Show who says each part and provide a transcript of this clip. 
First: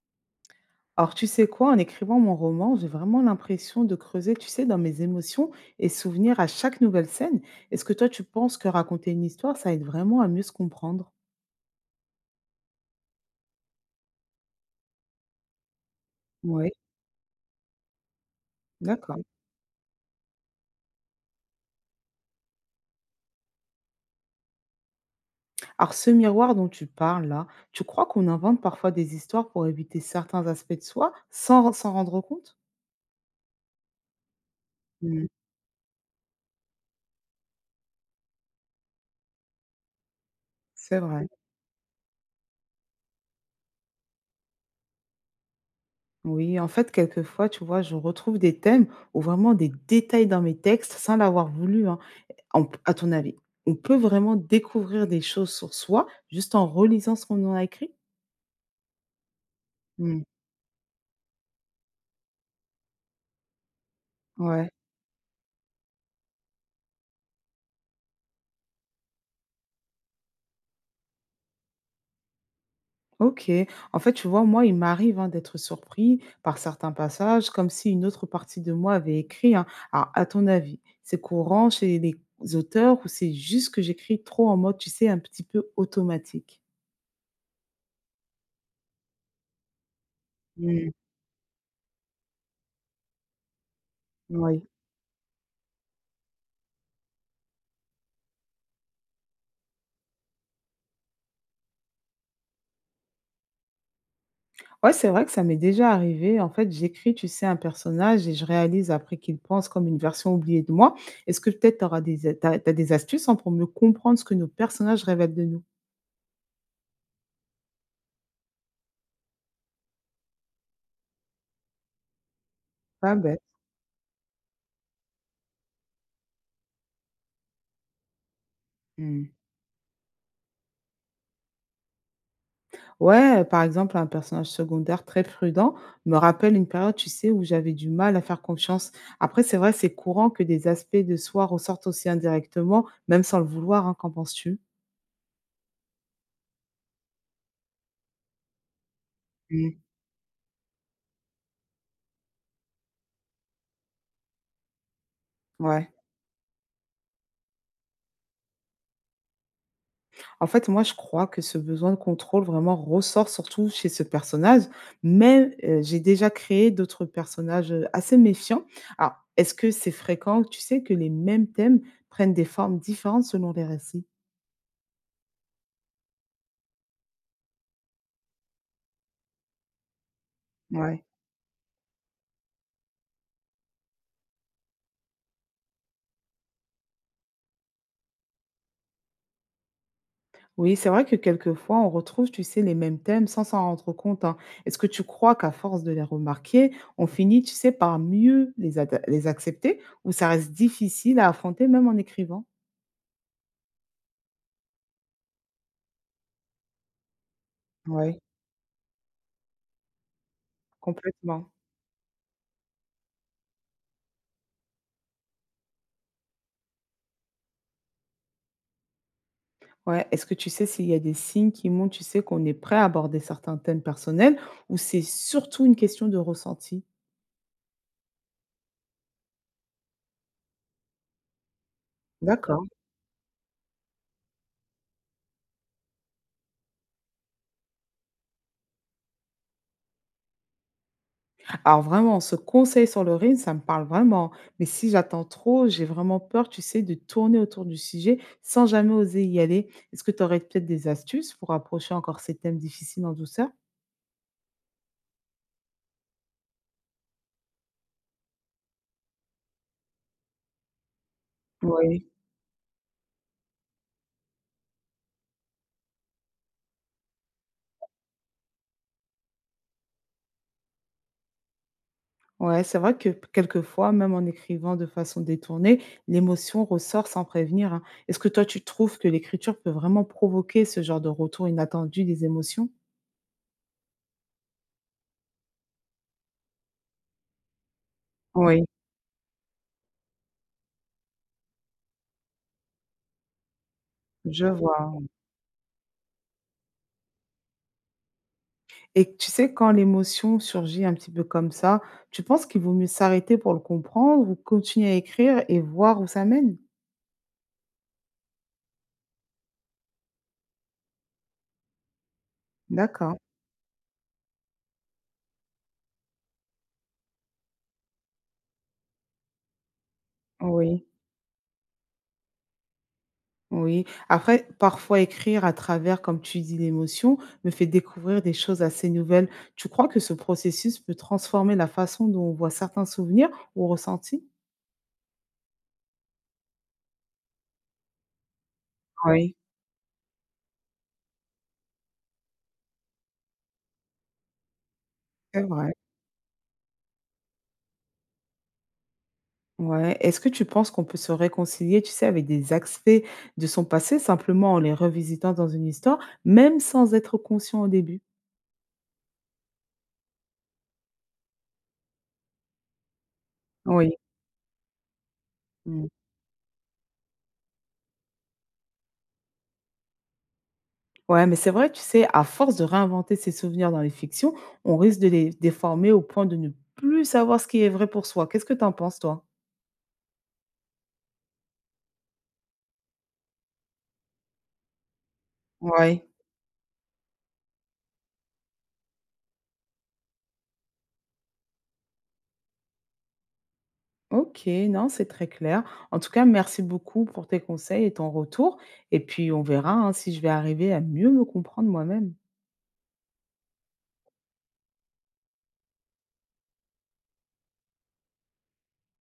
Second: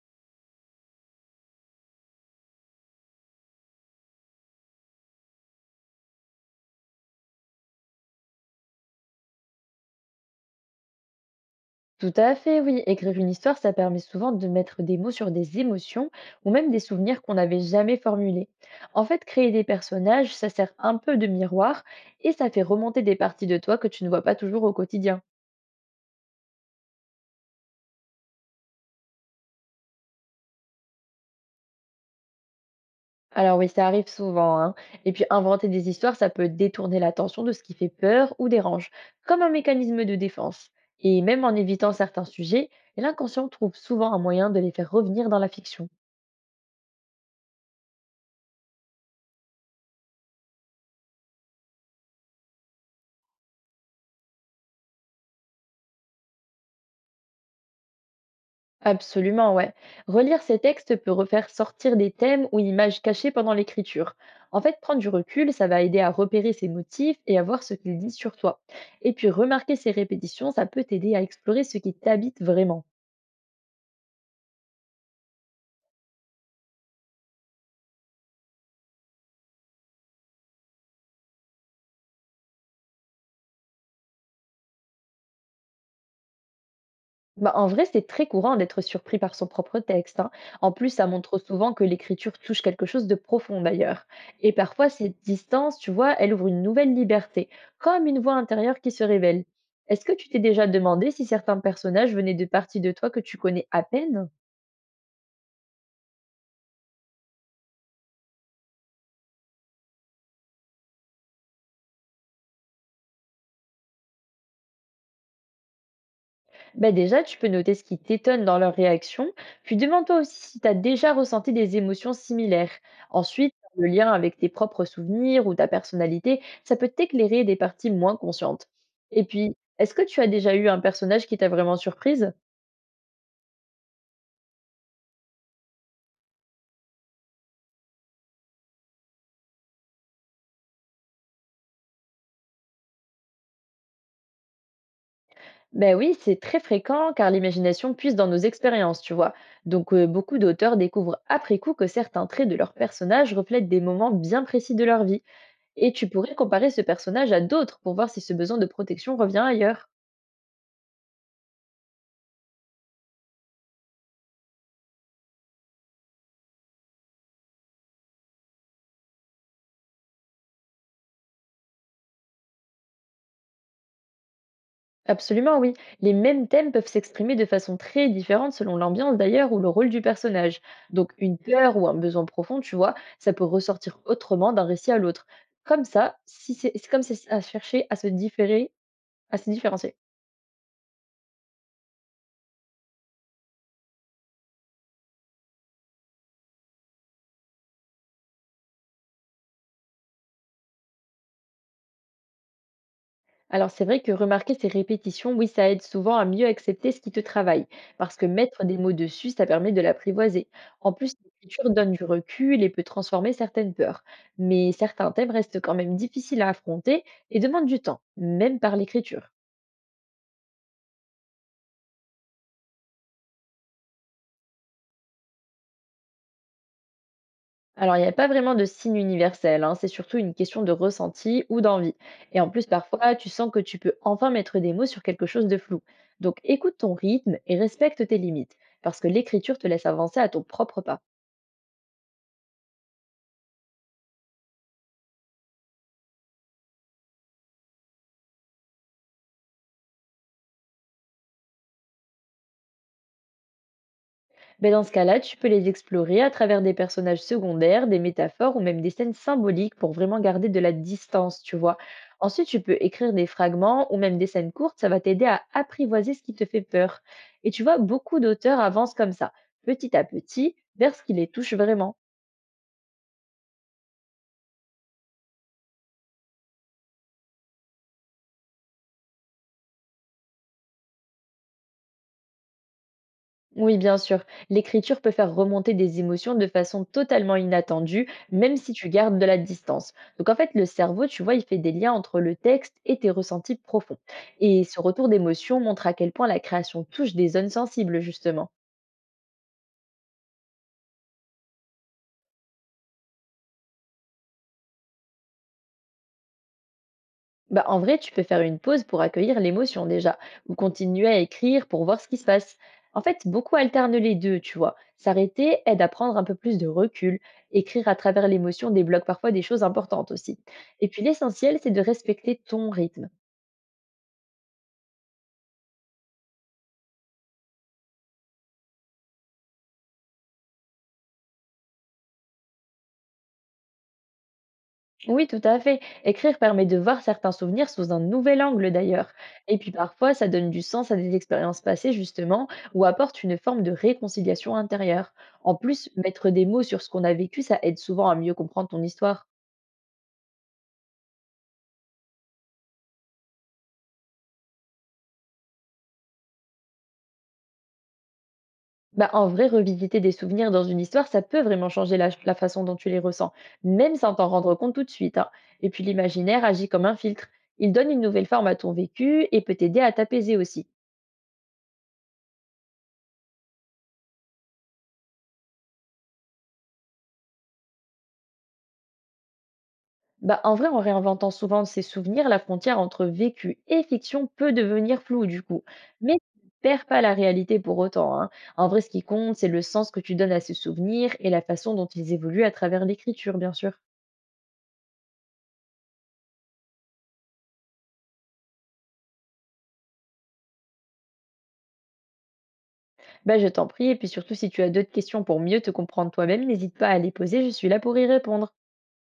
Speaker 1: Alors, tu sais quoi, en écrivant mon roman, j'ai vraiment l'impression de creuser, tu sais, dans mes émotions et souvenirs à chaque nouvelle scène. Est-ce que toi, tu penses que raconter une histoire, ça aide vraiment à mieux se comprendre?
Speaker 2: Tout à fait, oui. Écrire une histoire, ça permet souvent de mettre des mots sur des émotions ou même
Speaker 1: Oui,
Speaker 2: des souvenirs qu'on n'avait jamais formulés. En
Speaker 1: d'accord.
Speaker 2: fait, créer des personnages, ça sert un peu de miroir et ça fait remonter des parties de toi que tu ne vois pas toujours au quotidien.
Speaker 1: Alors, ce miroir dont tu parles là, tu crois qu'on invente parfois des histoires pour éviter certains aspects de soi sans s'en rendre compte?
Speaker 2: Alors oui, ça arrive souvent, hein. Et puis
Speaker 1: Mm,
Speaker 2: inventer des histoires, ça peut détourner l'attention de ce qui fait peur ou dérange, comme un mécanisme de défense.
Speaker 1: c'est
Speaker 2: Et
Speaker 1: vrai.
Speaker 2: même en évitant certains sujets, l'inconscient trouve souvent un moyen de les faire revenir dans la fiction.
Speaker 1: Oui, en fait, quelquefois, tu vois, je retrouve des thèmes ou vraiment des détails dans mes textes sans l'avoir voulu, hein. On p À ton avis, on peut vraiment découvrir des choses sur soi juste en relisant ce qu'on en a écrit?
Speaker 2: Absolument, ouais.
Speaker 1: Mmh.
Speaker 2: Relire ces textes peut refaire sortir des thèmes ou images cachées pendant l'écriture. En
Speaker 1: Ouais,
Speaker 2: fait, prendre du recul, ça va aider à repérer ses motifs et à voir ce qu'ils disent sur toi. Et puis, remarquer ces répétitions, ça peut t'aider à explorer ce qui t'habite vraiment.
Speaker 1: OK. En fait, tu vois, moi, il m'arrive, hein, d'être surpris par certains passages, comme si une autre partie de moi avait écrit, hein. Alors, à ton avis, c'est courant chez les auteurs ou c'est juste que j'écris trop en mode, tu sais, un petit peu automatique?
Speaker 2: Bah, en vrai, c'est très courant d'être surpris par son propre texte, hein. En plus,
Speaker 1: Mmh,
Speaker 2: ça montre souvent que l'écriture touche quelque chose de profond d'ailleurs. Et
Speaker 1: oui.
Speaker 2: parfois, cette distance, tu vois, elle ouvre une nouvelle liberté, comme une voix intérieure qui se révèle. Est-ce que tu t'es déjà demandé si certains personnages venaient de parties de toi que tu connais à peine?
Speaker 1: Ouais, c'est vrai que ça m'est déjà arrivé. En fait, j'écris, tu sais, un personnage et je réalise après qu'il pense comme une version oubliée de moi. Est-ce que peut-être t'as des astuces hein, pour mieux comprendre ce que nos personnages révèlent de nous?
Speaker 2: Bah déjà, tu peux noter ce qui t'étonne dans leur réaction, puis demande-toi aussi si tu as déjà ressenti des émotions similaires.
Speaker 1: Pas bête.
Speaker 2: Ensuite, le lien avec tes propres souvenirs ou ta personnalité, ça peut t'éclairer des parties moins conscientes. Et
Speaker 1: Hmm.
Speaker 2: puis, est-ce que tu as déjà eu un personnage qui t'a vraiment surprise?
Speaker 1: Ouais, par exemple, un personnage secondaire très prudent me rappelle une période, tu sais, où j'avais du mal à faire confiance. Après, c'est vrai, c'est courant que des aspects de soi ressortent aussi indirectement, même sans le vouloir, hein, qu'en penses-tu?
Speaker 2: Ben oui, c'est très fréquent car l'imagination puise dans nos expériences, tu vois.
Speaker 1: Hmm.
Speaker 2: Donc, beaucoup d'auteurs découvrent après coup que certains traits de leur personnage reflètent des moments bien précis de leur vie.
Speaker 1: Ouais.
Speaker 2: Et tu pourrais comparer ce personnage à d'autres pour voir si ce besoin de protection revient ailleurs.
Speaker 1: En fait, moi, je crois que ce besoin de contrôle vraiment ressort surtout chez ce personnage, mais j'ai déjà créé d'autres personnages, assez méfiants. Alors, est-ce que c'est fréquent, tu sais, que les mêmes thèmes prennent des formes différentes selon les récits?
Speaker 2: Absolument, oui. Les mêmes thèmes peuvent s'exprimer de façon très différente selon l'ambiance d'ailleurs ou le rôle du personnage.
Speaker 1: Ouais.
Speaker 2: Donc une peur ou un besoin profond, tu vois, ça peut ressortir autrement d'un récit à l'autre. Comme ça, si c'est comme si ça cherchait à se différer, à se différencier.
Speaker 1: Oui, c'est vrai que quelquefois, on retrouve, tu sais, les mêmes thèmes sans s'en rendre compte, hein. Est-ce que tu crois qu'à force de les remarquer, on finit, tu sais, par mieux les accepter ou ça reste difficile à affronter même en écrivant?
Speaker 2: Alors c'est vrai que remarquer ces répétitions, oui, ça aide souvent à mieux accepter ce qui te travaille, parce
Speaker 1: Ouais.
Speaker 2: que mettre des mots dessus, ça permet de l'apprivoiser. En plus,
Speaker 1: Complètement.
Speaker 2: l'écriture donne du recul et peut transformer certaines peurs. Mais certains thèmes restent quand même difficiles à affronter et demandent du temps, même par l'écriture.
Speaker 1: Ouais, est-ce que tu sais s'il y a des signes qui montrent, tu sais, qu'on est prêt à aborder certains thèmes personnels ou c'est surtout une question de ressenti?
Speaker 2: Alors il n'y a pas vraiment de signe universel, hein, c'est surtout une question de ressenti ou d'envie. Et en plus,
Speaker 1: D'accord.
Speaker 2: parfois, tu sens que tu peux enfin mettre des mots sur quelque chose de flou. Donc écoute ton rythme et respecte tes limites, parce que l'écriture te laisse avancer à ton propre pas.
Speaker 1: Alors vraiment, ce conseil sur le rythme, ça me parle vraiment. Mais si j'attends trop, j'ai vraiment peur, tu sais, de tourner autour du sujet sans jamais oser y aller. Est-ce que tu aurais peut-être des astuces pour approcher encore ces thèmes difficiles en douceur?
Speaker 2: Ben, dans ce cas-là, tu peux les explorer à travers des personnages secondaires, des métaphores ou même des scènes symboliques pour vraiment garder de la distance, tu vois.
Speaker 1: Oui.
Speaker 2: Ensuite, tu peux écrire des fragments ou même des scènes courtes, ça va t'aider à apprivoiser ce qui te fait peur. Et tu vois, beaucoup d'auteurs avancent comme ça, petit à petit, vers ce qui les touche vraiment.
Speaker 1: Ouais, c'est vrai que p quelquefois, même en écrivant de façon détournée, l'émotion ressort sans prévenir, hein. Est-ce que toi, tu trouves que l'écriture peut vraiment provoquer ce genre de retour inattendu des émotions?
Speaker 2: Oui, bien sûr. L'écriture peut faire remonter des émotions de façon totalement inattendue, même
Speaker 1: Oui,
Speaker 2: si tu gardes de la distance. Donc en fait, le cerveau, tu vois, il fait des liens entre le texte et tes ressentis profonds.
Speaker 1: je
Speaker 2: Et ce
Speaker 1: vois.
Speaker 2: retour d'émotion montre à quel point la création touche des zones sensibles, justement.
Speaker 1: Et tu sais, quand l'émotion surgit un petit peu comme ça, tu penses qu'il vaut mieux s'arrêter pour le comprendre ou continuer à écrire et voir où ça mène?
Speaker 2: Bah, en vrai, tu peux faire une pause pour accueillir l'émotion déjà, ou continuer à écrire pour voir ce qui se passe. En
Speaker 1: D'accord.
Speaker 2: fait, beaucoup alternent les deux, tu vois. S'arrêter aide à prendre un peu plus de recul. Écrire à travers l'émotion débloque parfois des choses importantes aussi.
Speaker 1: Oui.
Speaker 2: Et puis l'essentiel, c'est de respecter ton rythme.
Speaker 1: Oui, après, parfois écrire à travers, comme tu dis, l'émotion me fait découvrir des choses assez nouvelles. Tu crois que ce processus peut transformer la façon dont on voit certains souvenirs ou ressentis?
Speaker 2: Oui, tout à fait. Écrire permet de voir certains souvenirs sous un nouvel angle d'ailleurs.
Speaker 1: Oui.
Speaker 2: Et puis parfois, ça donne du sens à des expériences passées justement, ou apporte une forme de réconciliation intérieure.
Speaker 1: C'est
Speaker 2: En
Speaker 1: vrai.
Speaker 2: plus, mettre des mots sur ce qu'on a vécu, ça aide souvent à mieux comprendre ton histoire.
Speaker 1: Ouais. Est-ce que tu penses qu'on peut se réconcilier, tu sais, avec des aspects de son passé simplement en les revisitant dans une histoire, même sans être conscient au début?
Speaker 2: Bah, en vrai, revisiter des souvenirs dans une histoire, ça peut vraiment changer la façon dont tu les ressens, même
Speaker 1: Oui.
Speaker 2: sans t'en rendre compte tout de suite, hein. Et puis l'imaginaire agit comme un filtre. Il donne une nouvelle forme à ton vécu et peut t'aider à t'apaiser aussi.
Speaker 1: Ouais, mais c'est vrai, tu sais, à force de réinventer ses souvenirs dans les fictions, on risque de les déformer au point de ne plus savoir ce qui est vrai pour soi. Qu'est-ce que t'en penses, toi?
Speaker 2: Bah, en vrai, en réinventant souvent ses souvenirs, la frontière entre vécu et fiction peut devenir floue du coup.
Speaker 1: Ouais.
Speaker 2: Mais tu ne perds pas la réalité pour autant, hein. En vrai, ce qui compte, c'est le sens que tu donnes à ces souvenirs et la façon dont ils évoluent à travers l'écriture, bien sûr.
Speaker 1: Ok, non, c'est très clair. En tout cas, merci beaucoup pour tes conseils et ton retour. Et puis, on verra hein, si je vais arriver à mieux me comprendre moi-même.
Speaker 2: Bah, je t'en prie, et puis surtout, si tu as d'autres questions pour mieux te comprendre toi-même, n'hésite pas à les poser, je suis là pour y répondre.